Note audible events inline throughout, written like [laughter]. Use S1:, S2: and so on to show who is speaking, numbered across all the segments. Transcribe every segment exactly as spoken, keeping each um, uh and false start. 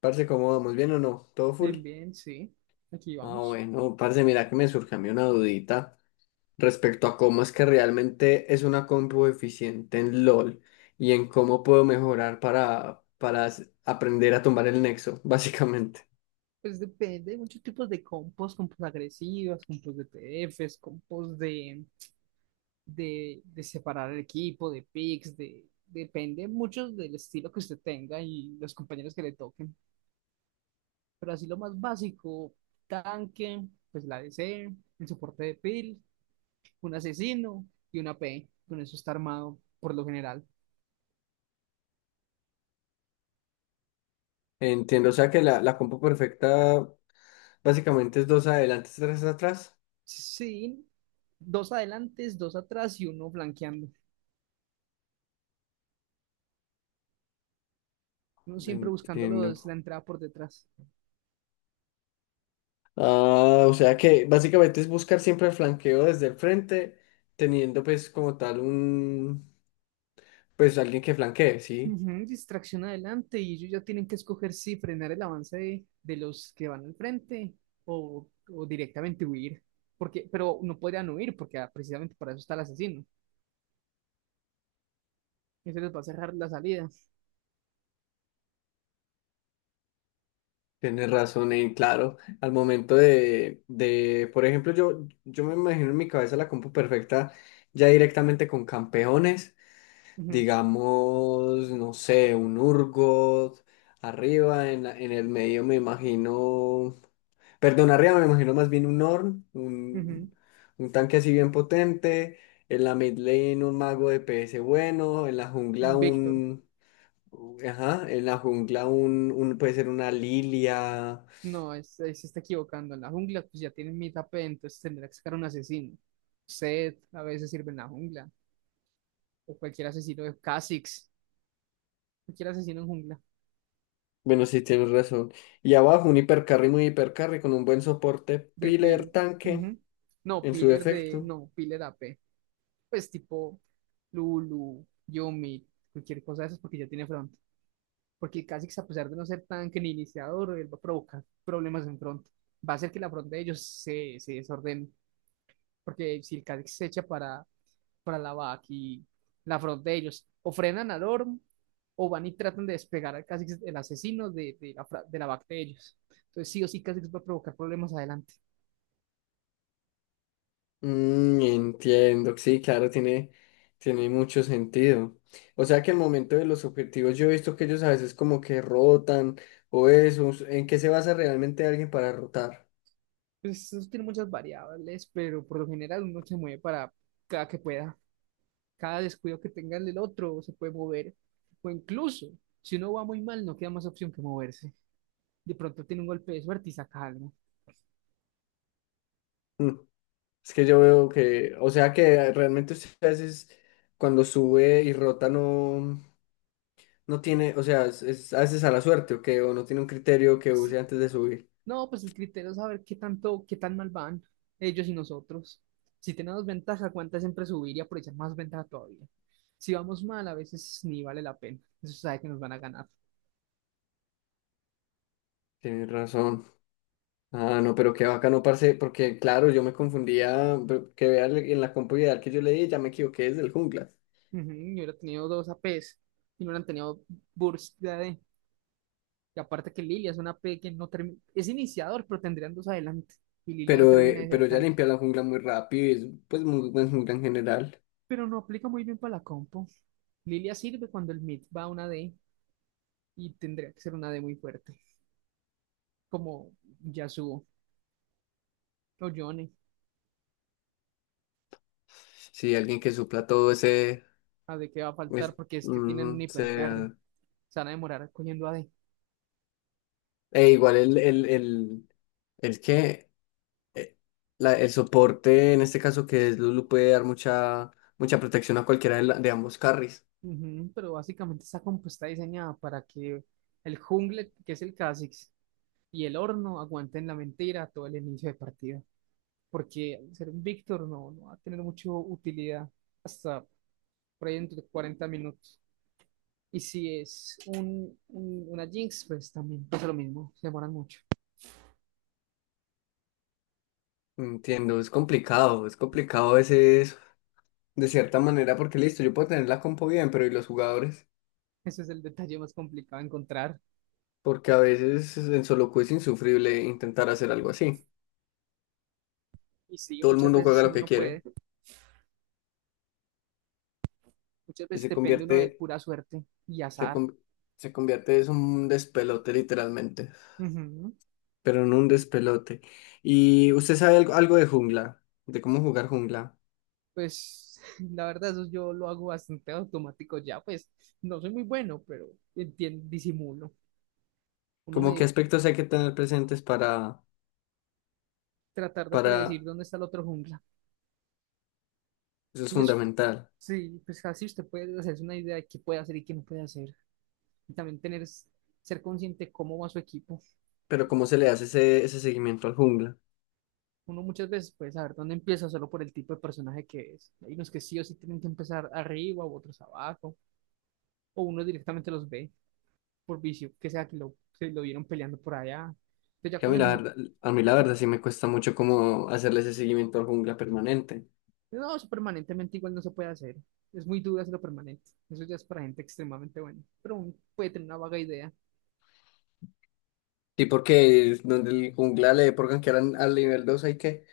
S1: Parce, ¿cómo vamos? ¿Bien o no? ¿Todo full?
S2: Bien, bien, sí. Aquí
S1: Ah,
S2: vamos.
S1: bueno, parce, mira que me surge a mí una dudita respecto a cómo es que realmente es una compu eficiente en LOL y en cómo puedo mejorar para, para s- aprender a tumbar el nexo, [laughs] básicamente.
S2: Pues depende, hay muchos tipos de compost, compost agresivas, compost de P D F s, compost de, de, de separar el equipo, de picks, de, depende mucho del estilo que usted tenga y los compañeros que le toquen. Pero así lo más básico, tanque, pues la D C, el soporte de pil, un asesino y una P. E. Con eso está armado por lo general.
S1: Entiendo, o sea que la, la compu perfecta básicamente es dos adelante, tres atrás.
S2: Sí, dos adelantes, dos atrás y uno flanqueando. Uno siempre buscándolos
S1: Entiendo.
S2: la entrada por detrás.
S1: Ah, o sea que básicamente es buscar siempre el flanqueo desde el frente, teniendo pues como tal un, pues alguien que flanquee, ¿sí?
S2: Ujú, distracción adelante y ellos ya tienen que escoger si frenar el avance de, de los que van al frente o, o directamente huir. Porque, pero no podrían huir porque ah, precisamente para eso está el asesino. Ese les va a cerrar la salida.
S1: Tienes razón, eh, claro, al momento de, de, por ejemplo, yo, yo me imagino en mi cabeza la compu perfecta ya directamente con campeones,
S2: Ujú,
S1: digamos, no sé, un Urgot, arriba, en, la- en el medio me imagino, perdón, arriba me imagino más bien un Ornn,
S2: ujú.
S1: un, un tanque así bien potente, en la mid lane un mago de P S bueno, en la jungla
S2: Un Víctor.
S1: un, ajá, en la jungla un, un puede ser una Lilia.
S2: No, es, es- se está equivocando. En la jungla pues ya tienen mitad P, entonces tendrá que sacar un asesino. Zed a veces sirve en la jungla. O cualquier asesino de Kha'Zix. Cualquier asesino en jungla.
S1: Bueno, sí, tienes razón. Y abajo un hipercarry muy hipercarry con un buen soporte
S2: De
S1: piler
S2: Pil.
S1: tanque
S2: Ujú. No,
S1: en su
S2: pillar de.
S1: defecto.
S2: No, pillar a p. Pues tipo Lulu, yumi, cualquier cosa de esas porque ya tiene front. Porque Kha'Zix, a pesar de no ser tan que ni iniciador, él va a provocar problemas en front. Va a hacer que la front de ellos se, se desordene. Porque si el Kha'Zix se echa para, para la back y la front de ellos, o frenan al Orm, o van y tratan de despegar al Kha'Zix, el asesino de, de la, fra- de la back de ellos. Entonces, sí o sí, Kha'Zix va a provocar problemas adelante.
S1: Mm, entiendo, sí, claro, tiene, tiene mucho sentido. O sea que al momento de los objetivos yo he visto que ellos a veces como que rotan o eso. ¿En qué se basa realmente alguien para rotar?
S2: Pues eso tiene muchas variables, pero por lo general uno se mueve para cada que pueda. Cada descuido que tenga el del otro se puede mover. O incluso, si uno va muy mal, no queda más opción que moverse. De pronto tiene un golpe de suerte y saca algo.
S1: Mm, es que yo veo que, o sea que realmente usted a veces cuando sube y rota no, no tiene, o sea, es, es a veces a la suerte o que o no tiene un criterio que use
S2: Sí.
S1: antes de subir.
S2: No, pues el criterio es saber qué tanto, qué tan mal van ellos y nosotros. Si tenemos ventaja, cuánta siempre subir y aprovechar más ventaja todavía. Si vamos mal, a veces ni vale la pena. Eso sabe que nos van a ganar.
S1: Tienes razón. Ah, no, pero qué bacano, parce, porque claro, yo me confundía, pero que vea en la compu ideal que yo leí, ya me equivoqué desde el jungla.
S2: Ujú, yo hubiera tenido dos A P s y no hubieran tenido burst. Y aparte que Lilia es una P que no termina, es iniciador, pero tendrían dos adelante. Y Lilia no
S1: Pero,
S2: termina
S1: eh,
S2: de ser
S1: pero ya
S2: tanque.
S1: limpia la jungla muy rápido y es pues muy buen jungla en general.
S2: Pero no aplica muy bien para la compo. Lilia sirve cuando el mid va a una D y tendría que ser una D muy fuerte. Como Yasuo o Yone.
S1: Sí, alguien que supla todo ese...
S2: A D que va a faltar
S1: es-
S2: porque es que tienen un
S1: ujú,
S2: hipercarry.
S1: se-
S2: Se van a demorar cogiendo A d.
S1: E igual el, el, el, el que... eh, la- el soporte, en este caso que es Lulu, puede dar mucha, mucha protección a cualquiera de, la- de ambos carries.
S2: Ujú, pero básicamente esta compo está diseñada para que el jungle, que es el Kha'Zix, y el horno aguanten la mentira todo el inicio de partida. Porque ser un Víctor no, no va a tener mucha utilidad hasta por ahí dentro de cuarenta minutos. Y si es un, un- una Jinx, pues también pasa lo mismo, se demoran mucho.
S1: Entiendo, es complicado, es complicado ese de cierta manera, porque listo, yo puedo tener la compo bien, pero ¿y los jugadores?
S2: Ese es el detalle más complicado de encontrar.
S1: Porque a veces en solo queue es insufrible intentar hacer algo así.
S2: Y sí,
S1: Todo el
S2: muchas
S1: mundo
S2: veces
S1: juega lo
S2: uno
S1: que
S2: no puede,
S1: quiere
S2: muchas
S1: y
S2: veces
S1: se
S2: depende uno de
S1: convierte,
S2: pura suerte y
S1: se,
S2: azar.
S1: con- se convierte es un despelote literalmente,
S2: Ujú.
S1: pero en un despelote. ¿Y usted sabe algo, algo de jungla? ¿De cómo jugar jungla?
S2: Pues [laughs] la verdad, eso yo lo hago bastante automático ya, pues no soy muy bueno, pero entien- disimulo. Uno
S1: ¿Como qué
S2: medio
S1: aspectos hay que tener presentes para,
S2: tratar de predecir
S1: para,
S2: dónde está el otro jungla.
S1: eso es
S2: Y es,
S1: fundamental,
S2: sí, pues así usted puede hacerse una idea de qué puede hacer y qué no puede hacer. Y también tener, ser consciente cómo va su equipo.
S1: pero cómo se le hace ese, ese seguimiento al jungla?
S2: Uno muchas veces puede saber dónde empieza solo por el tipo de personaje que es. Hay unos que sí o sí tienen que empezar arriba, u otros abajo, o uno directamente los ve por vicio, que sea que lo, se lo vieron peleando por allá. Pero ya
S1: Que a mí
S2: con
S1: la
S2: eso no,
S1: verdad, a mí la verdad sí me cuesta mucho como hacerle ese seguimiento al jungla permanente.
S2: no, eso permanentemente igual no se puede hacer. Es muy duro hacerlo permanente. Eso ya es para gente extremadamente buena. Pero uno puede tener una vaga idea.
S1: Sí, porque es donde el jungla le pongan que eran al nivel dos hay que.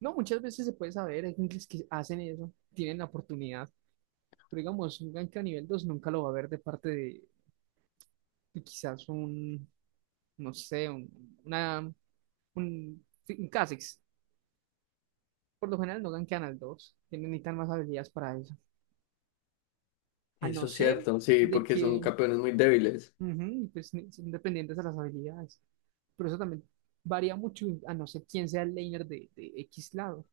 S2: No, muchas veces se puede saber, hay gente que hacen eso, tienen la oportunidad, pero digamos, un gank a nivel dos nunca lo va a ver de parte de, de quizás un, no sé, un, una, un, sí, un Kha'Zix. Por lo general no gankean al dos, tienen necesitan más habilidades para eso. A no
S1: Eso es
S2: ser
S1: cierto, sí,
S2: de
S1: porque son
S2: que,
S1: campeones muy débiles.
S2: ujú, pues, ni- son dependientes de las habilidades. Pero eso también varía mucho a no ser quién sea el laner de, de X lado,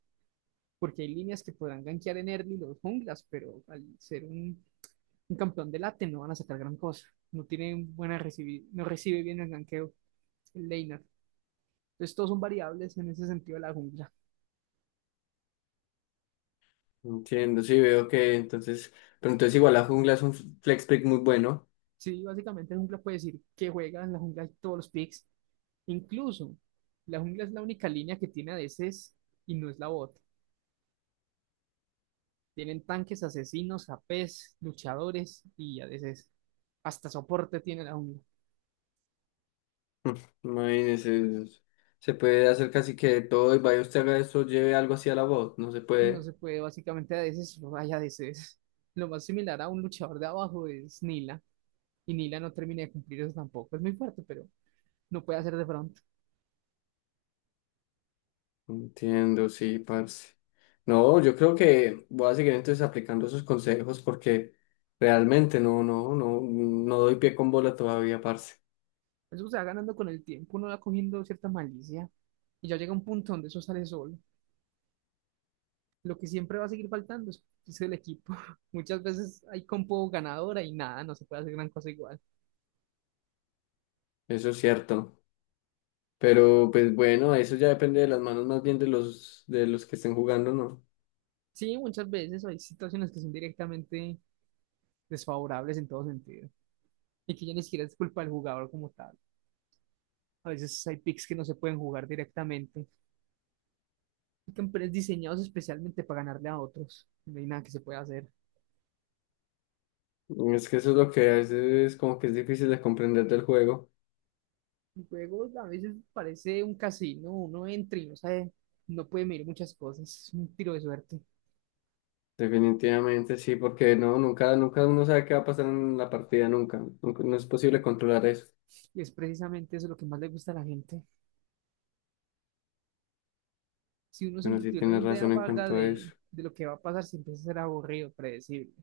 S2: porque hay líneas que podrán gankear en early los junglas, pero al ser un un campeón de late no van a sacar gran cosa. No tiene buena recibir no recibe bien el ganqueo, el laner. Entonces todos son variables en ese sentido de la jungla.
S1: Entiendo, sí, veo que entonces. Pero entonces igual la jungla es un flex pick muy bueno.
S2: Sí, básicamente la jungla puede decir que juega en la jungla todos los picks. Incluso la jungla es la única línea que tiene a veces y no es la bot. Tienen tanques, asesinos, A P s, luchadores y a veces hasta soporte tiene la jungla.
S1: [laughs] Mm, Imagínese, es- se puede hacer casi que de todo y vaya usted haga eso, lleve algo así a la voz, no se
S2: No
S1: puede.
S2: se puede básicamente a veces, no hay a veces. Lo más similar a un luchador de abajo es Nila. Y Nila no termina de cumplir eso tampoco. Es muy fuerte, pero no puede hacer de front.
S1: Entiendo, sí, parce. No, yo creo que voy a seguir entonces aplicando esos consejos porque realmente no, no, no, no doy pie con bola todavía, parce.
S2: Eso se va ganando con el tiempo, uno va cogiendo cierta malicia. Y ya llega un punto donde eso sale solo. Lo que siempre va a seguir faltando es, es el equipo. [laughs] Muchas veces hay compo ganadora y nada, no se puede hacer gran cosa igual.
S1: Eso es cierto. Pero pues bueno, eso ya depende de las manos más bien de los, de los que estén jugando, ¿no?
S2: Sí, muchas veces hay situaciones que son directamente desfavorables en todo sentido. Y que ya ni siquiera es culpa del jugador como tal. A veces hay picks que no se pueden jugar directamente. Hay campeones diseñados especialmente para ganarle a otros. No hay nada que se pueda hacer.
S1: Es que eso es lo que a veces es como que es difícil de comprender del juego.
S2: El juego a veces parece un casino, uno entra y no sabe, no puede medir muchas cosas, es un tiro de suerte.
S1: Definitivamente sí, porque no, nunca, nunca uno sabe qué va a pasar en la partida, nunca. Nunca- no es posible controlar eso.
S2: Y es precisamente eso lo que más le gusta a la gente. Si uno
S1: Bueno,
S2: siempre
S1: sí
S2: tiene una
S1: tienes
S2: idea
S1: razón en
S2: vaga
S1: cuanto a
S2: de,
S1: eso.
S2: de lo que va a pasar, siempre a ser aburrido, predecible.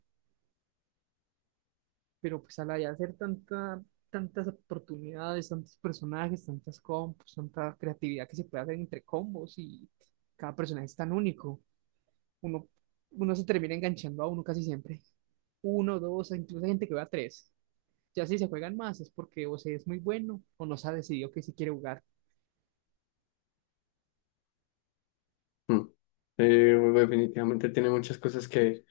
S2: Pero pues al ya hacer tanta, tantas oportunidades, tantos personajes, tantas combos, tanta creatividad que se puede hacer entre combos y cada personaje es tan único, uno, uno se termina enganchando a uno casi siempre. Uno, dos, incluso hay gente que va a tres. Ya si se juegan más es porque o se es muy bueno o no se ha decidido que sí quiere jugar.
S1: Mm. Eh, bueno, definitivamente tiene muchas cosas que,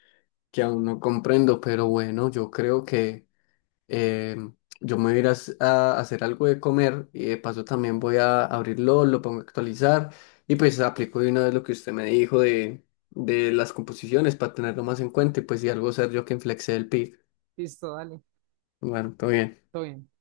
S1: que aún no comprendo, pero bueno, yo creo que eh, yo me voy a ir a, s- a hacer algo de comer y de paso también voy a abrirlo, lo pongo a actualizar y pues aplico de una vez lo que usted me dijo de, de las composiciones para tenerlo más en cuenta y pues si algo ser yo que inflexé el pick.
S2: Listo, dale,
S1: Bueno, todo bien.
S2: todo bien.